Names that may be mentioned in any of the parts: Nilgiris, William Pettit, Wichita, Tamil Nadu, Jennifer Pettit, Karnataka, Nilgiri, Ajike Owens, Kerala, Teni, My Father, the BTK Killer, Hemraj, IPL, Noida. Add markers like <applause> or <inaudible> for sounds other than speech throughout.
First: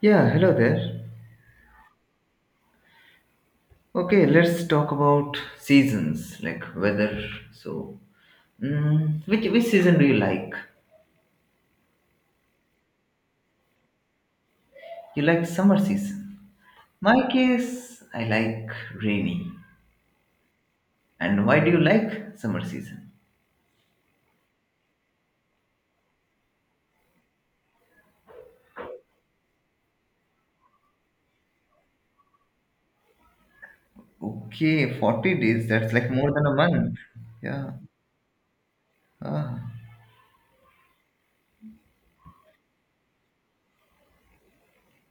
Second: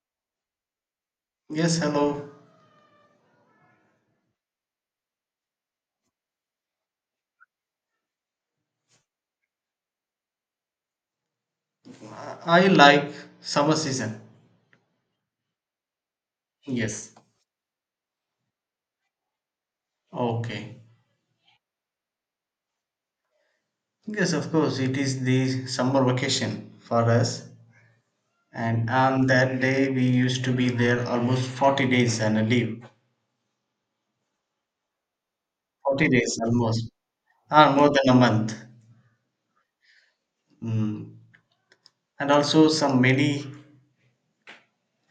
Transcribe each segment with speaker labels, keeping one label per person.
Speaker 1: Yeah, hello there.
Speaker 2: Yes, hello.
Speaker 1: Okay, let's talk about seasons, like weather. So, which season do you like?
Speaker 2: I like summer season.
Speaker 1: You like summer season.
Speaker 2: Yes.
Speaker 1: My case, I like rainy.
Speaker 2: Okay.
Speaker 1: And why do you like summer season?
Speaker 2: Yes, of course, it is the summer vacation for us. And on that day, we used to be there almost 40 days and a leave.
Speaker 1: Okay, 40 days, that's
Speaker 2: 40
Speaker 1: like more
Speaker 2: days
Speaker 1: than a
Speaker 2: almost.
Speaker 1: month. Yeah.
Speaker 2: Ah, more than a month.
Speaker 1: Ah.
Speaker 2: Mm. And also some many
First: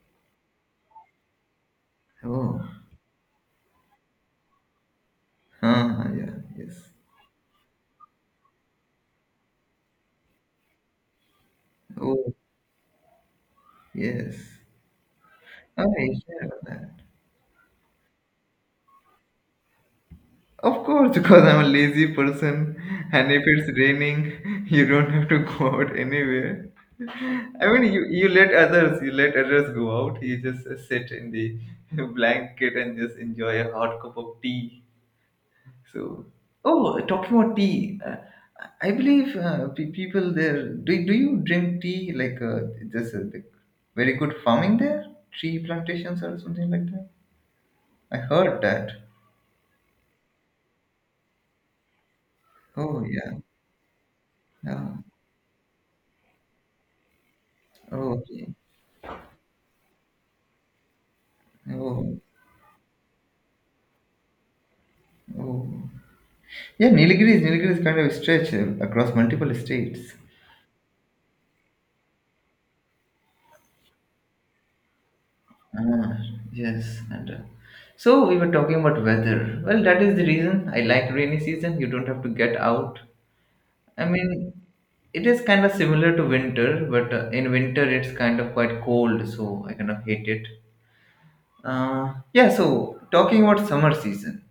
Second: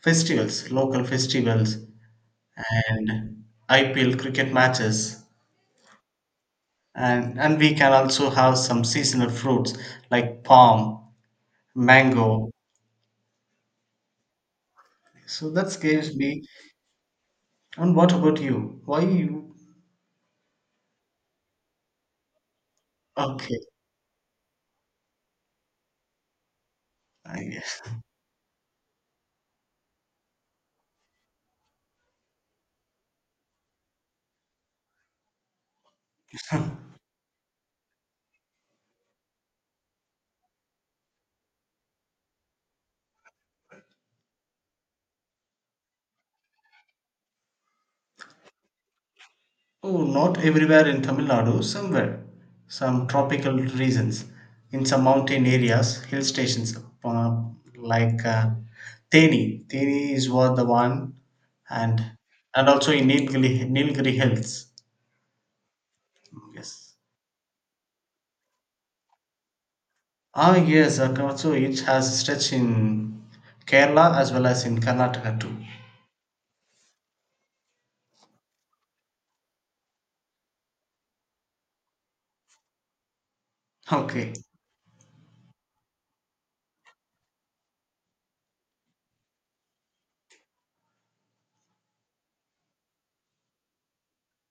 Speaker 2: festivals, local festivals
Speaker 1: Oh. <laughs>
Speaker 2: and IPL cricket matches.
Speaker 1: Ah, yeah, yes.
Speaker 2: And we can also have some seasonal fruits like palm,
Speaker 1: Oh,
Speaker 2: mango,
Speaker 1: yes.
Speaker 2: so that scares
Speaker 1: Okay,
Speaker 2: me.
Speaker 1: yeah.
Speaker 2: And what about you? Why you?
Speaker 1: Of course, because I'm a lazy person, and if
Speaker 2: Okay,
Speaker 1: it's raining, <laughs> you don't have to <laughs> go out anywhere.
Speaker 2: I
Speaker 1: I
Speaker 2: guess.
Speaker 1: mean, you let others go out. You just sit in the <laughs> blanket and just enjoy a hot cup of tea. So, oh, talking about tea, I believe people there do you drink tea like very good farming there, tree plantations or something like that. I heard that.
Speaker 2: Oh, not everywhere in Tamil Nadu, somewhere.
Speaker 1: Oh
Speaker 2: Some
Speaker 1: yeah,
Speaker 2: tropical regions, in
Speaker 1: yeah.
Speaker 2: some mountain areas, hill stations, uh,
Speaker 1: Oh,
Speaker 2: like
Speaker 1: okay.
Speaker 2: uh, Teni. Teni is what the one, and
Speaker 1: Oh,
Speaker 2: also in Nilgiri, Nilgiri Hills.
Speaker 1: oh. Yeah,
Speaker 2: Yes.
Speaker 1: Nilgiris kind of stretch across multiple states.
Speaker 2: Ah, yes. And also, it has stretch in Kerala as well as in Karnataka too.
Speaker 1: Ah, yes. And so we were talking about weather. Well, that is the reason I like rainy season. You don't have to get out. I
Speaker 2: Okay.
Speaker 1: mean, it is kind of similar to winter, but in winter it's kind of quite cold, so I kind of hate it. Yeah, so talking about summer season,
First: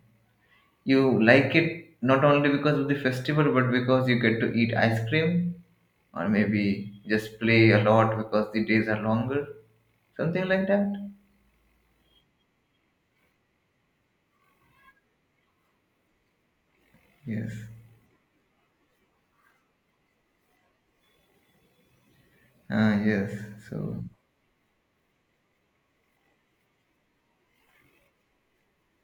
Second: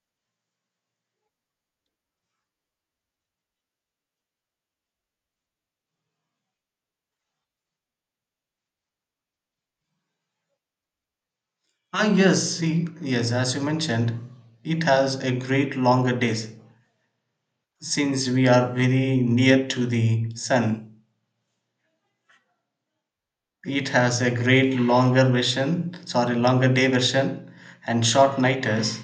Speaker 1: you like it not only because of the festival, but because you get to eat ice cream. Or maybe just play a lot because the days are longer, something like that.
Speaker 2: Ah, yes, see, yes, as you mentioned, it has a great longer days.
Speaker 1: Yes,
Speaker 2: Since we are very near to the sun,
Speaker 1: ah, yes. So,
Speaker 2: it has a great longer version, sorry, longer day version and short nighters.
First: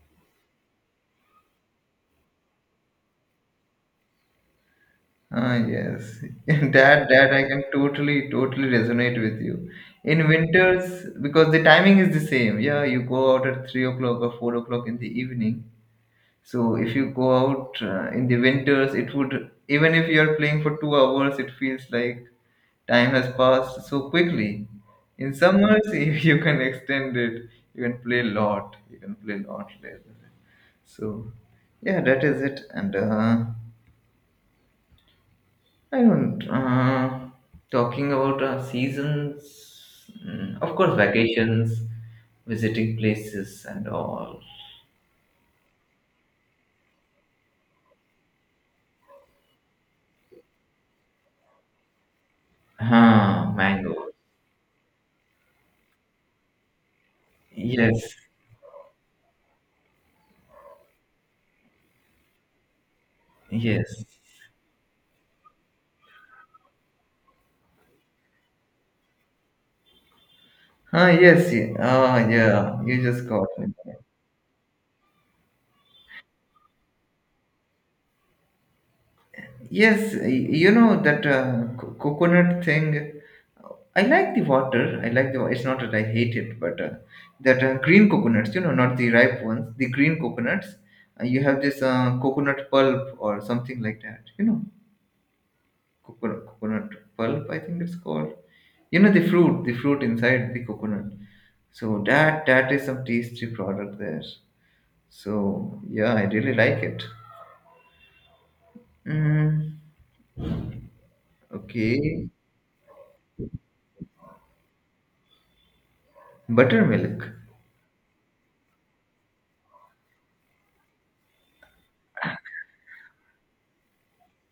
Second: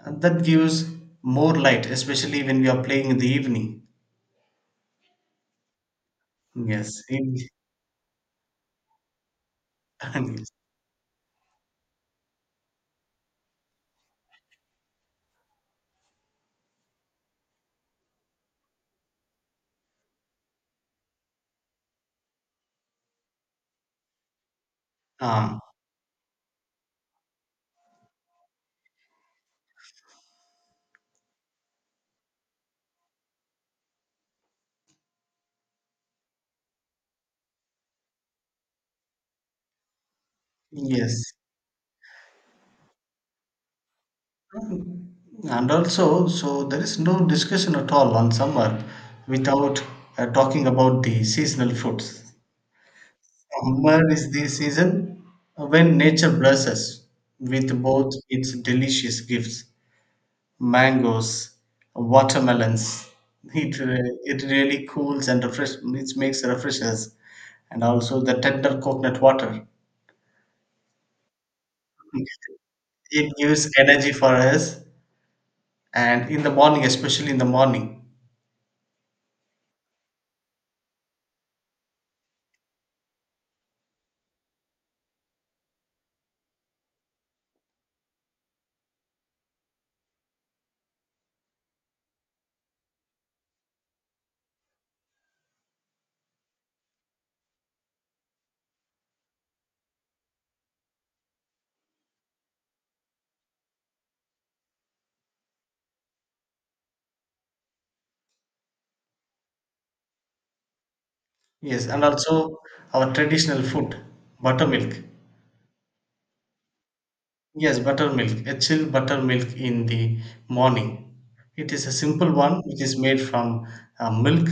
Speaker 2: And that gives more light, especially when we are playing in the evening.
Speaker 1: ah, yes. <laughs>
Speaker 2: Yes.
Speaker 1: That
Speaker 2: in-
Speaker 1: I can totally resonate with you in
Speaker 2: <laughs>
Speaker 1: winters, because the timing is the same, yeah, you go out at 3 o'clock or 4 o'clock in the evening. So if you go out in the winters, it would, even if you are playing for 2 hours, it feels like time has passed so quickly. In
Speaker 2: Ah,
Speaker 1: summers, <laughs> if you can extend it, you can play a lot. You can play a lot later. So yeah, that is it. And I don't. Talking about seasons. Of course,
Speaker 2: yes.
Speaker 1: vacations, visiting places, and all.
Speaker 2: And also, so there is no discussion at all on summer without talking about the seasonal fruits.
Speaker 1: Huh,
Speaker 2: Summer
Speaker 1: mango.
Speaker 2: is the season when nature blesses with both
Speaker 1: Yes,
Speaker 2: its delicious gifts, mangoes, watermelons. It,
Speaker 1: yes.
Speaker 2: re- it really cools and refresh, it makes refreshes, and also the tender coconut water.
Speaker 1: Ah, yes. Ah, yeah. You just
Speaker 2: It
Speaker 1: got
Speaker 2: gives
Speaker 1: me.
Speaker 2: energy for us, and in the morning, especially in the morning.
Speaker 1: Yes, you know that coconut thing. I like the water. I like the. Wa- It's not that I hate it, but that green coconuts. You know, not the ripe ones. The green coconuts. You have this coconut pulp or something like that. You know, coconut pulp. I think it's called. You know the fruit. The fruit inside the coconut. So that is some tasty product there. So yeah, I really like it. Mm.
Speaker 2: Yes, and
Speaker 1: Okay.
Speaker 2: also our traditional food, buttermilk.
Speaker 1: Buttermilk.
Speaker 2: Yes, buttermilk, a chilled buttermilk in the morning. It is a simple one which is made from milk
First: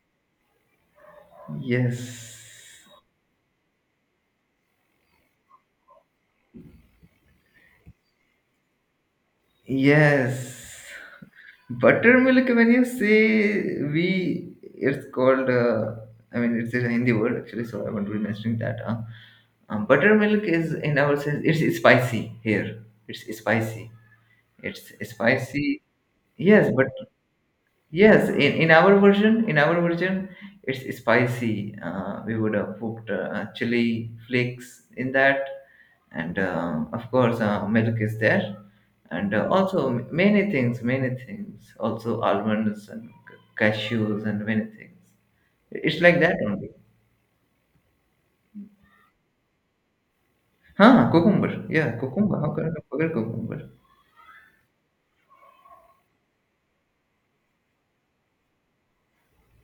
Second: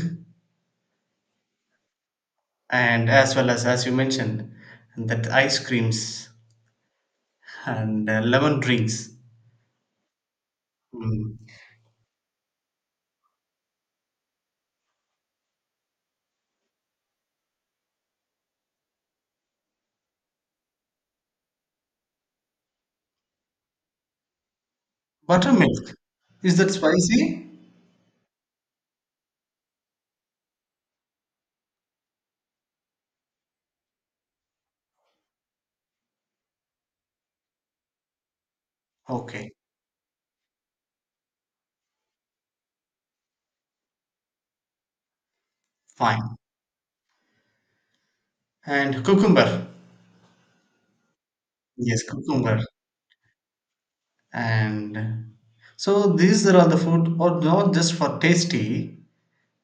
Speaker 1: Yes.
Speaker 2: and as well as you mentioned, that ice creams and lemon drinks.
Speaker 1: Yes.
Speaker 2: Mm.
Speaker 1: Buttermilk, when you say we, it's called, I mean, it's a Hindi word actually, so I won't be mentioning that. Huh? Buttermilk is in our sense, it's spicy here. It's spicy. It's spicy.
Speaker 2: Buttermilk, is that
Speaker 1: Yes, but.
Speaker 2: spicy?
Speaker 1: Yes, in our version, it's spicy. We would have put chili flakes in that, and of course, milk is there, and
Speaker 2: Okay,
Speaker 1: also many things. Also almonds and cashews and many things. It's like
Speaker 2: fine.
Speaker 1: that only.
Speaker 2: And cucumber,
Speaker 1: Huh? Cucumber. Yeah,
Speaker 2: yes,
Speaker 1: cucumber. How
Speaker 2: cucumber.
Speaker 1: can I forget cucumber?
Speaker 2: And so these are the food, or not just for tasty,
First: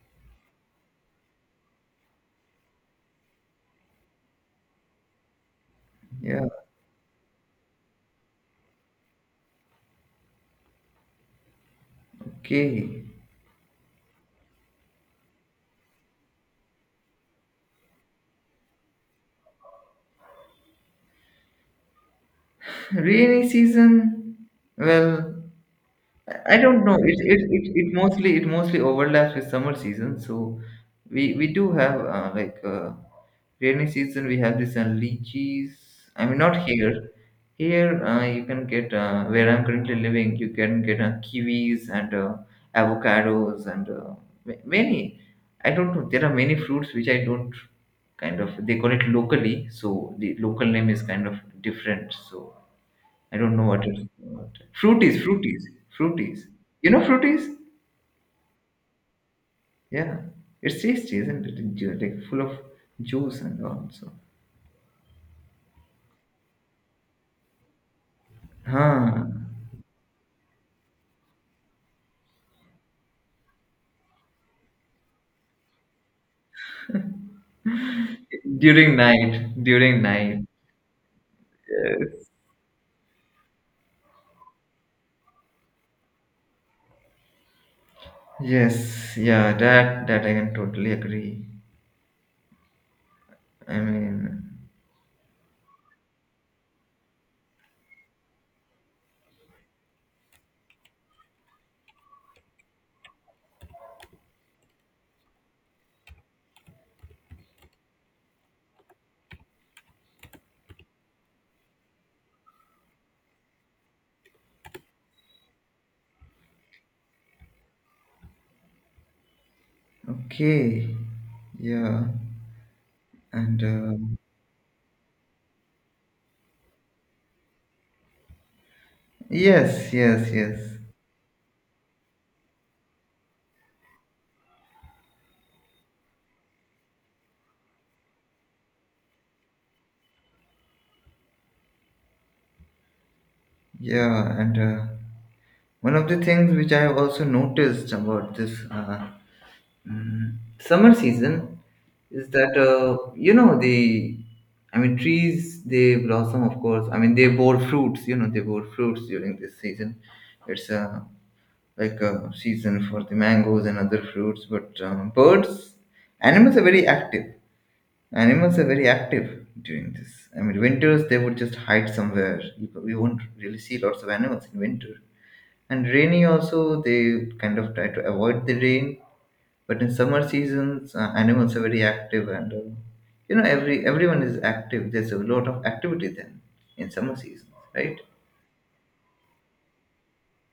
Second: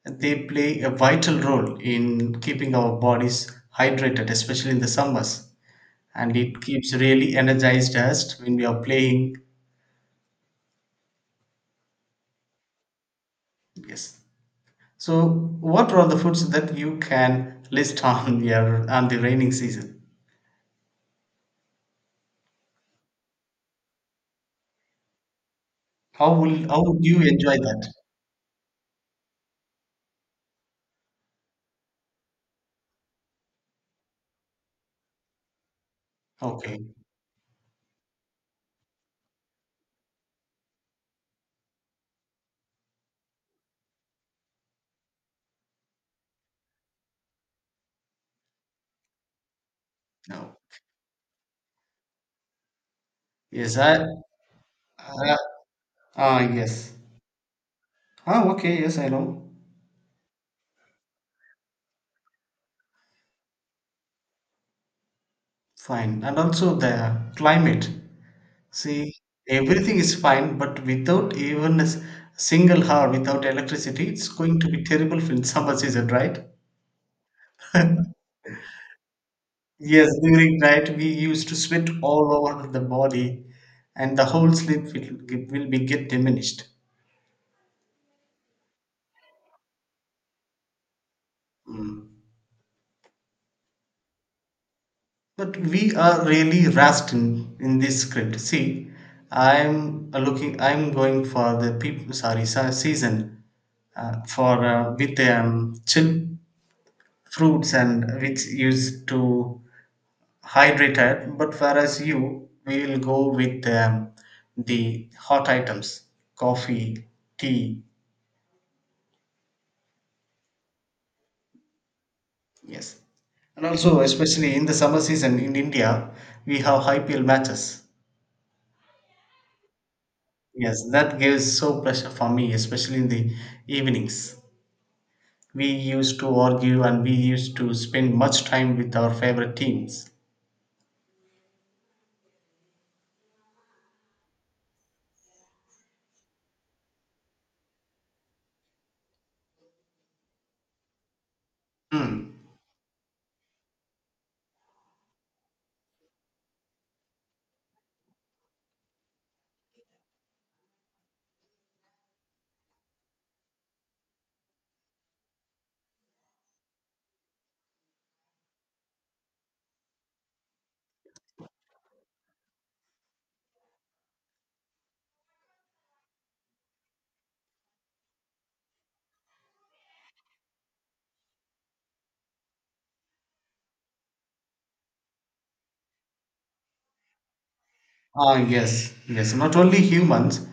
Speaker 2: they play a vital role in keeping our bodies hydrated, especially in the summers, and
Speaker 1: Yeah.
Speaker 2: it keeps really energized us when we are playing.
Speaker 1: Okay.
Speaker 2: Yes. So, what are all the foods that you can list <laughs> on your on the raining season?
Speaker 1: Rainy season. Well,
Speaker 2: How
Speaker 1: I
Speaker 2: will
Speaker 1: don't
Speaker 2: how
Speaker 1: know.
Speaker 2: would
Speaker 1: It
Speaker 2: you
Speaker 1: it,
Speaker 2: enjoy
Speaker 1: it
Speaker 2: that?
Speaker 1: it mostly it mostly overlaps with summer season. So we do have like rainy season. We have this lychees. I mean, not
Speaker 2: Okay.
Speaker 1: here. Here you can get where I'm currently living. You can get kiwis and avocados and many. I don't know. There are many fruits which I don't kind of. They call it locally, so the
Speaker 2: No.
Speaker 1: local name is kind of different. So I don't know
Speaker 2: Yes,
Speaker 1: what
Speaker 2: I.
Speaker 1: it's called. Fruities,
Speaker 2: Uh,
Speaker 1: fruities,
Speaker 2: ah,
Speaker 1: fruities. You
Speaker 2: yes.
Speaker 1: know fruities?
Speaker 2: Ah, okay. Yes, I know.
Speaker 1: Yeah. It's tasty, isn't it? Like full of juice and all. So,
Speaker 2: Fine. And also the climate. See,
Speaker 1: huh.
Speaker 2: everything is fine, but without even a s- single hour, without electricity, it's going to be terrible for in summer season, right? <laughs>
Speaker 1: During night, during
Speaker 2: Yes,
Speaker 1: night.
Speaker 2: during night we used to sweat
Speaker 1: Yes.
Speaker 2: all over the body, and the whole sleep will be get diminished.
Speaker 1: Yes. Yeah. That I can totally agree.
Speaker 2: Mm.
Speaker 1: I mean,
Speaker 2: But we are really rushed in this script. See, I'm looking. I'm going for the people. Sorry, se- season for with chill fruits and which used to hydrated but whereas you will go with the hot items, coffee, tea,
Speaker 1: okay. Yeah.
Speaker 2: yes,
Speaker 1: And
Speaker 2: and also especially in the summer season in india we have ipl matches,
Speaker 1: yes, yes, yes.
Speaker 2: yes, that gives so pleasure for me, especially in the evenings, we used to argue and we used to spend much time with our favorite teams.
Speaker 1: Yeah. And one of the things which I have also noticed about this. Summer season is
Speaker 2: Hmm.
Speaker 1: that you know the, I mean, trees, they blossom, of course. I mean, they bore fruits. You know, they bore fruits during this season. It's like a season for the mangoes and other fruits, but birds, animals are very active animals are very active during this. I mean, winters they would just hide somewhere. You won't really see lots of animals in winter. And rainy also, they kind of try to avoid the rain. But in summer seasons, animals are very active, and you know, everyone is active. There's a lot of activity then in summer seasons, right?
Speaker 2: Ah, yes, yes. Not only humans,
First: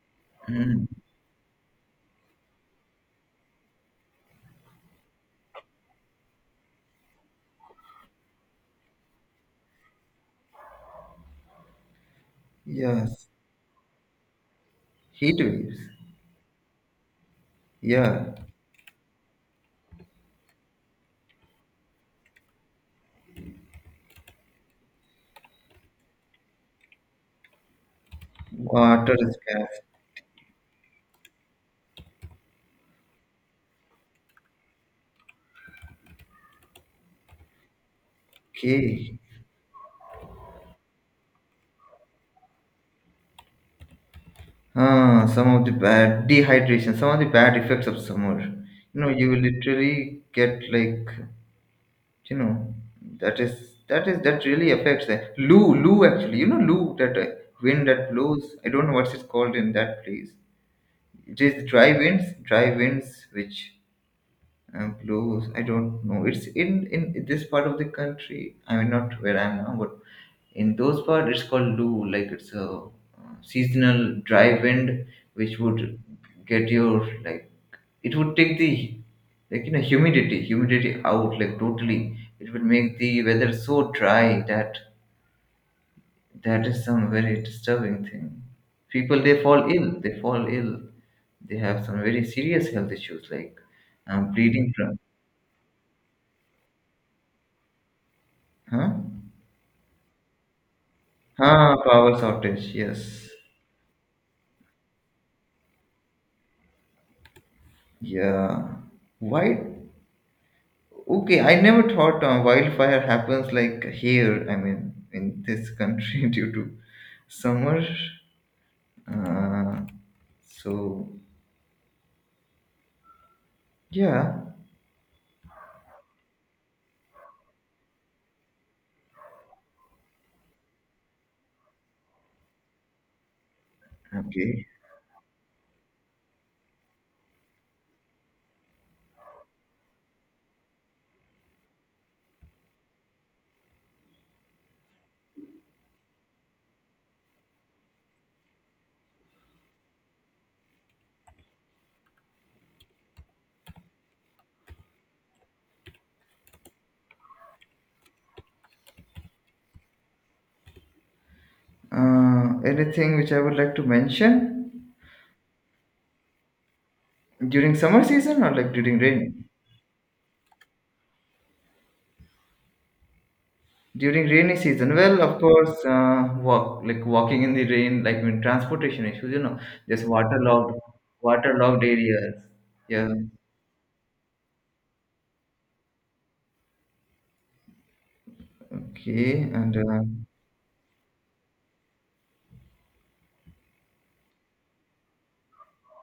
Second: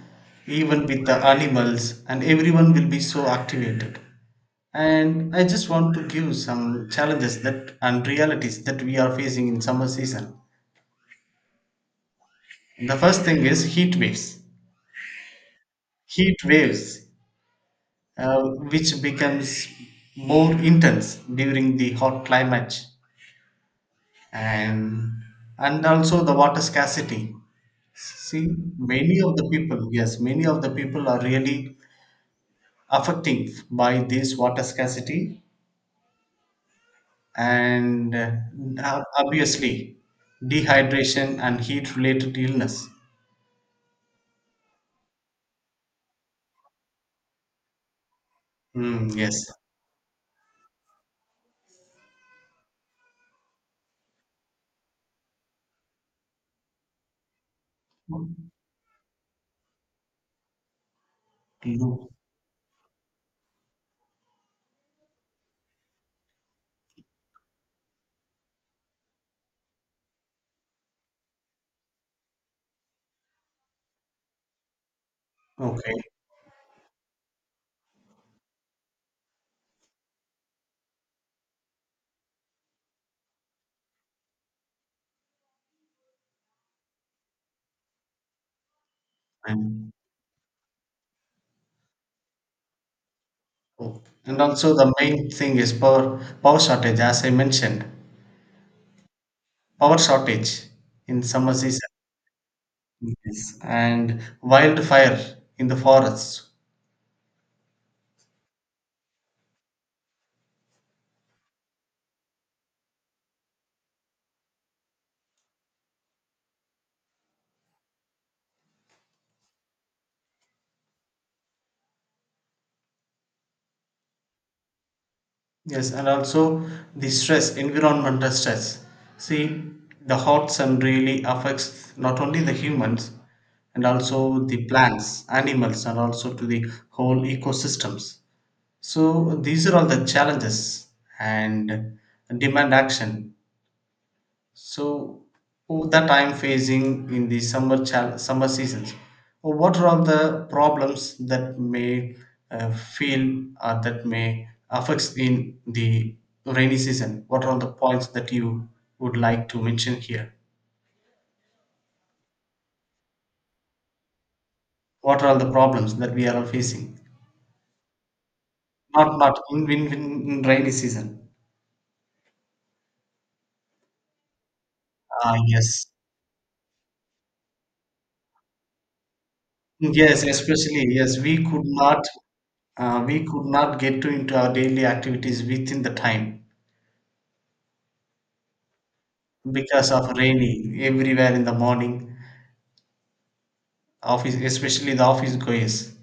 Speaker 1: Mm.
Speaker 2: even with the animals, and everyone will be so activated. And I just want to give some challenges that and realities that we are facing in summer season. The first
Speaker 1: Yes,
Speaker 2: thing is heat waves.
Speaker 1: heat waves.
Speaker 2: Heat waves,
Speaker 1: Yeah,
Speaker 2: uh, which becomes more intense during the hot climate, and also the water scarcity. See,
Speaker 1: water
Speaker 2: many of
Speaker 1: is
Speaker 2: the
Speaker 1: scarce.
Speaker 2: people, yes, many of the people are really affecting by this water scarcity, and ob-
Speaker 1: Okay.
Speaker 2: obviously dehydration and heat related illness.
Speaker 1: Ah, some of the bad dehydration, some of the bad effects of summer. You know,
Speaker 2: Mm,
Speaker 1: you
Speaker 2: yes.
Speaker 1: will literally get like, you know, that is that is, that really affects the Loo, loo actually. You know, loo, that wind that blows. I don't know what's it called in that place. It is dry
Speaker 2: No.
Speaker 1: winds dry winds which blows. I don't know, it's in this part of the country, I mean, not where I am now, but in those part it's called loo, like it's a seasonal dry wind, which would
Speaker 2: Okay.
Speaker 1: get your like, it would take the, like you know, humidity out, like totally, it would make the weather so dry that that is some very disturbing thing. People they fall
Speaker 2: And
Speaker 1: ill. They fall ill. They have some very serious health issues like
Speaker 2: oh, and
Speaker 1: bleeding
Speaker 2: also the
Speaker 1: from.
Speaker 2: main thing is power shortage, as I mentioned,
Speaker 1: Huh?
Speaker 2: power shortage in summer
Speaker 1: Huh.
Speaker 2: season.
Speaker 1: Power shortage. Yes.
Speaker 2: Yes. And wildfire in the forests.
Speaker 1: Yeah. Why? Okay, I never thought wildfire happens like here. I mean, in this country <laughs> due to summer. Uh, so yeah.
Speaker 2: Yes, and also the stress, environmental stress. See, the hot sun really affects not only the humans and also the
Speaker 1: Okay.
Speaker 2: plants, animals, and also to the whole ecosystems. So these are all the challenges and demand action. So oh, that I'm facing in the summer chal- summer seasons. Oh, what are all the problems that may feel or that may affects in the rainy season? What are all the points that you would like to mention here?
Speaker 1: Anything which I would like to mention?
Speaker 2: What are all the problems that we are all facing?
Speaker 1: During summer season or like during
Speaker 2: Not not
Speaker 1: rain?
Speaker 2: in, in rainy season.
Speaker 1: During rainy season, well,
Speaker 2: Ah,
Speaker 1: of course,
Speaker 2: yes.
Speaker 1: walk, like walking in the rain, like when transportation issues, you know, just
Speaker 2: Yes,
Speaker 1: waterlogged,
Speaker 2: especially, yes,
Speaker 1: waterlogged areas. Yeah.
Speaker 2: We could not get to into our daily activities within the time
Speaker 1: Okay. And
Speaker 2: because of rainy everywhere in the morning. Office, especially the office goers.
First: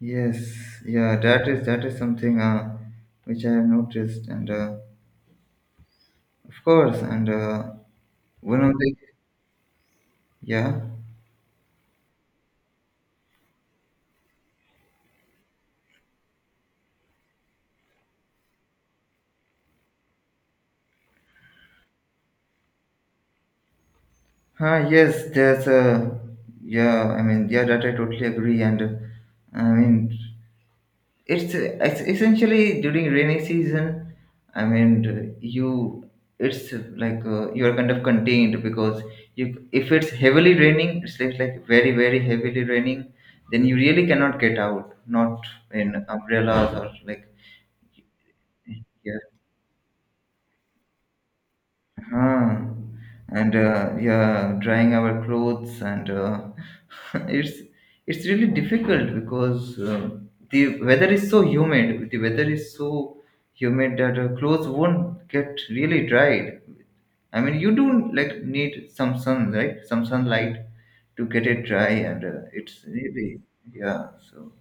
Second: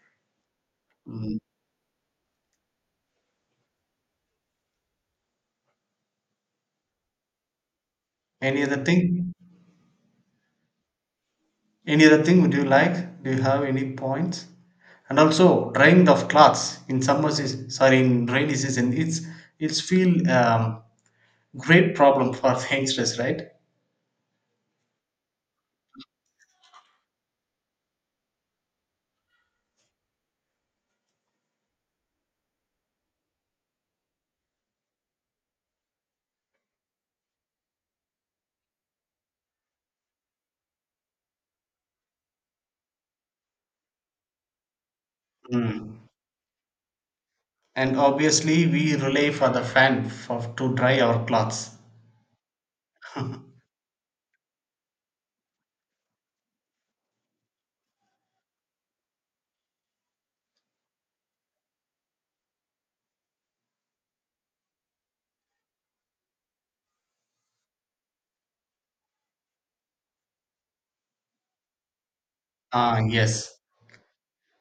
Speaker 1: yes, yeah,
Speaker 2: Mm.
Speaker 1: that is something which I have noticed, and of course, and one
Speaker 2: Any
Speaker 1: of
Speaker 2: other
Speaker 1: the.
Speaker 2: thing?
Speaker 1: Yeah.
Speaker 2: Any other thing would you like? Do you have any points? And also drying of clothes in summer season, sorry, in rainy season, it's feel great problem for <laughs> the youngsters, right?
Speaker 1: Huh, yes, there's a. Yeah, I mean, yeah, that I totally agree. And I mean, It's essentially during rainy season. I mean, you it's like you're kind of contained, because you if it's heavily raining, it's like very very heavily raining, then you really cannot get out, not
Speaker 2: Mm.
Speaker 1: in umbrellas or like.
Speaker 2: And obviously, we
Speaker 1: Yeah.
Speaker 2: rely for the fan for to dry our clothes.
Speaker 1: Huh. And yeah, drying our clothes and <laughs> it's it's really difficult because the weather is so humid. The weather is so humid that clothes won't get really dried. I mean, you do like need some sun, right? Some sunlight to get it dry, and it's
Speaker 2: Ah,
Speaker 1: really.
Speaker 2: yes.
Speaker 1: Yeah. So.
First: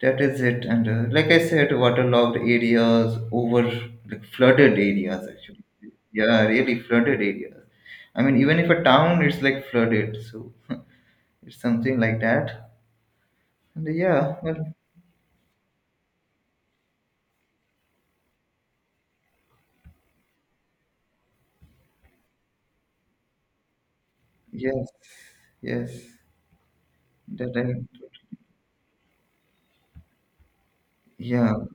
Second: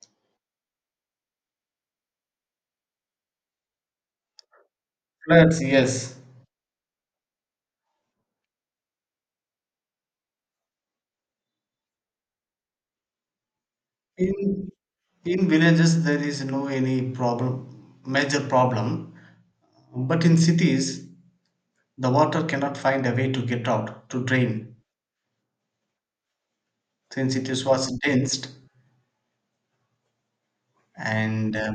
Speaker 1: That is it. And like I said, waterlogged areas, over like flooded areas,
Speaker 2: Floods,
Speaker 1: actually.
Speaker 2: yes.
Speaker 1: Yeah, really flooded areas. I mean, even if a town is like flooded, so <laughs> it's something like that. And yeah,
Speaker 2: In
Speaker 1: well,
Speaker 2: in villages there is no any problem, major problem, but in cities the water cannot find a way to get out to drain
Speaker 1: yes, yes,
Speaker 2: since it
Speaker 1: that
Speaker 2: is
Speaker 1: I,
Speaker 2: was dense
Speaker 1: yeah,
Speaker 2: and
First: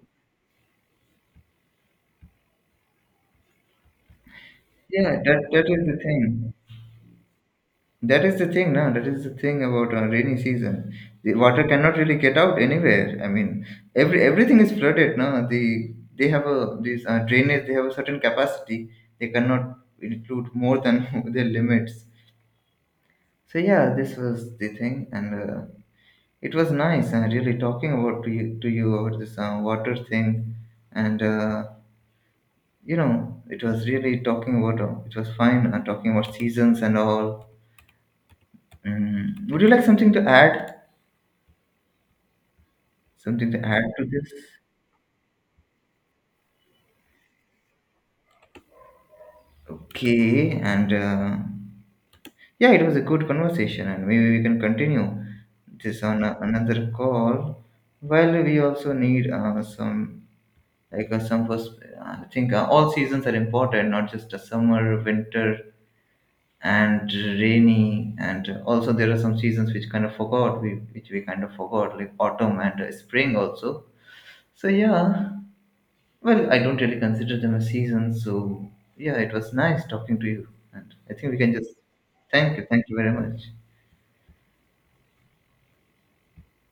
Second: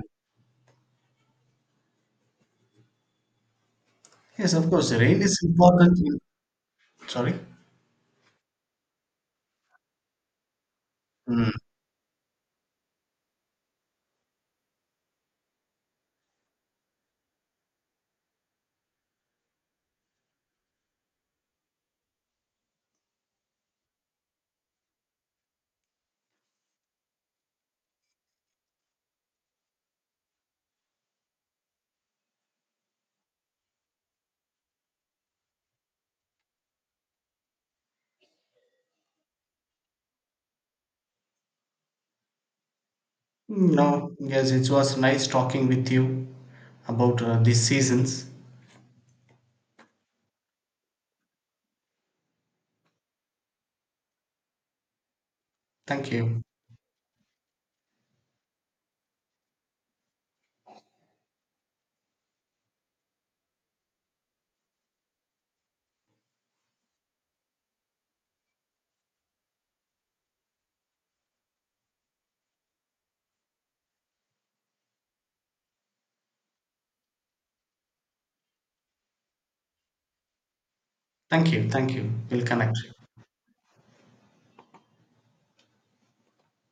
Speaker 2: yes of course
Speaker 1: yeah,
Speaker 2: rain is
Speaker 1: that is the
Speaker 2: important. In-
Speaker 1: thing.
Speaker 2: Sorry.
Speaker 1: That is the thing, no? That is the thing about rainy season. The
Speaker 2: Mm.
Speaker 1: water cannot really get out anywhere. I mean, everything is flooded, no? They have a these drainage. They have a certain capacity. They cannot include more than <laughs> their limits. So yeah, this was the thing, and it was nice. Really talking about to you about this water thing, and you know, it was really talking about. It was fine talking about seasons and all. Mm. Would you like something to add? Something to add to
Speaker 2: No,
Speaker 1: this?
Speaker 2: yes, it was nice talking with you about these seasons.
Speaker 1: Okay, and yeah, it was a good conversation, and maybe we can continue this
Speaker 2: Thank
Speaker 1: on
Speaker 2: you.
Speaker 1: another call. While we also need some like some first, I think all seasons are important, not just the summer, winter, and rainy, and also there are some seasons which we kind of forgot, like autumn and spring also. So yeah, well, I don't really consider them a season, so yeah, it was nice talking to you. And I think we
Speaker 2: Thank
Speaker 1: can
Speaker 2: you.
Speaker 1: just
Speaker 2: Thank you. We'll
Speaker 1: thank you.
Speaker 2: connect.
Speaker 1: Thank you very much.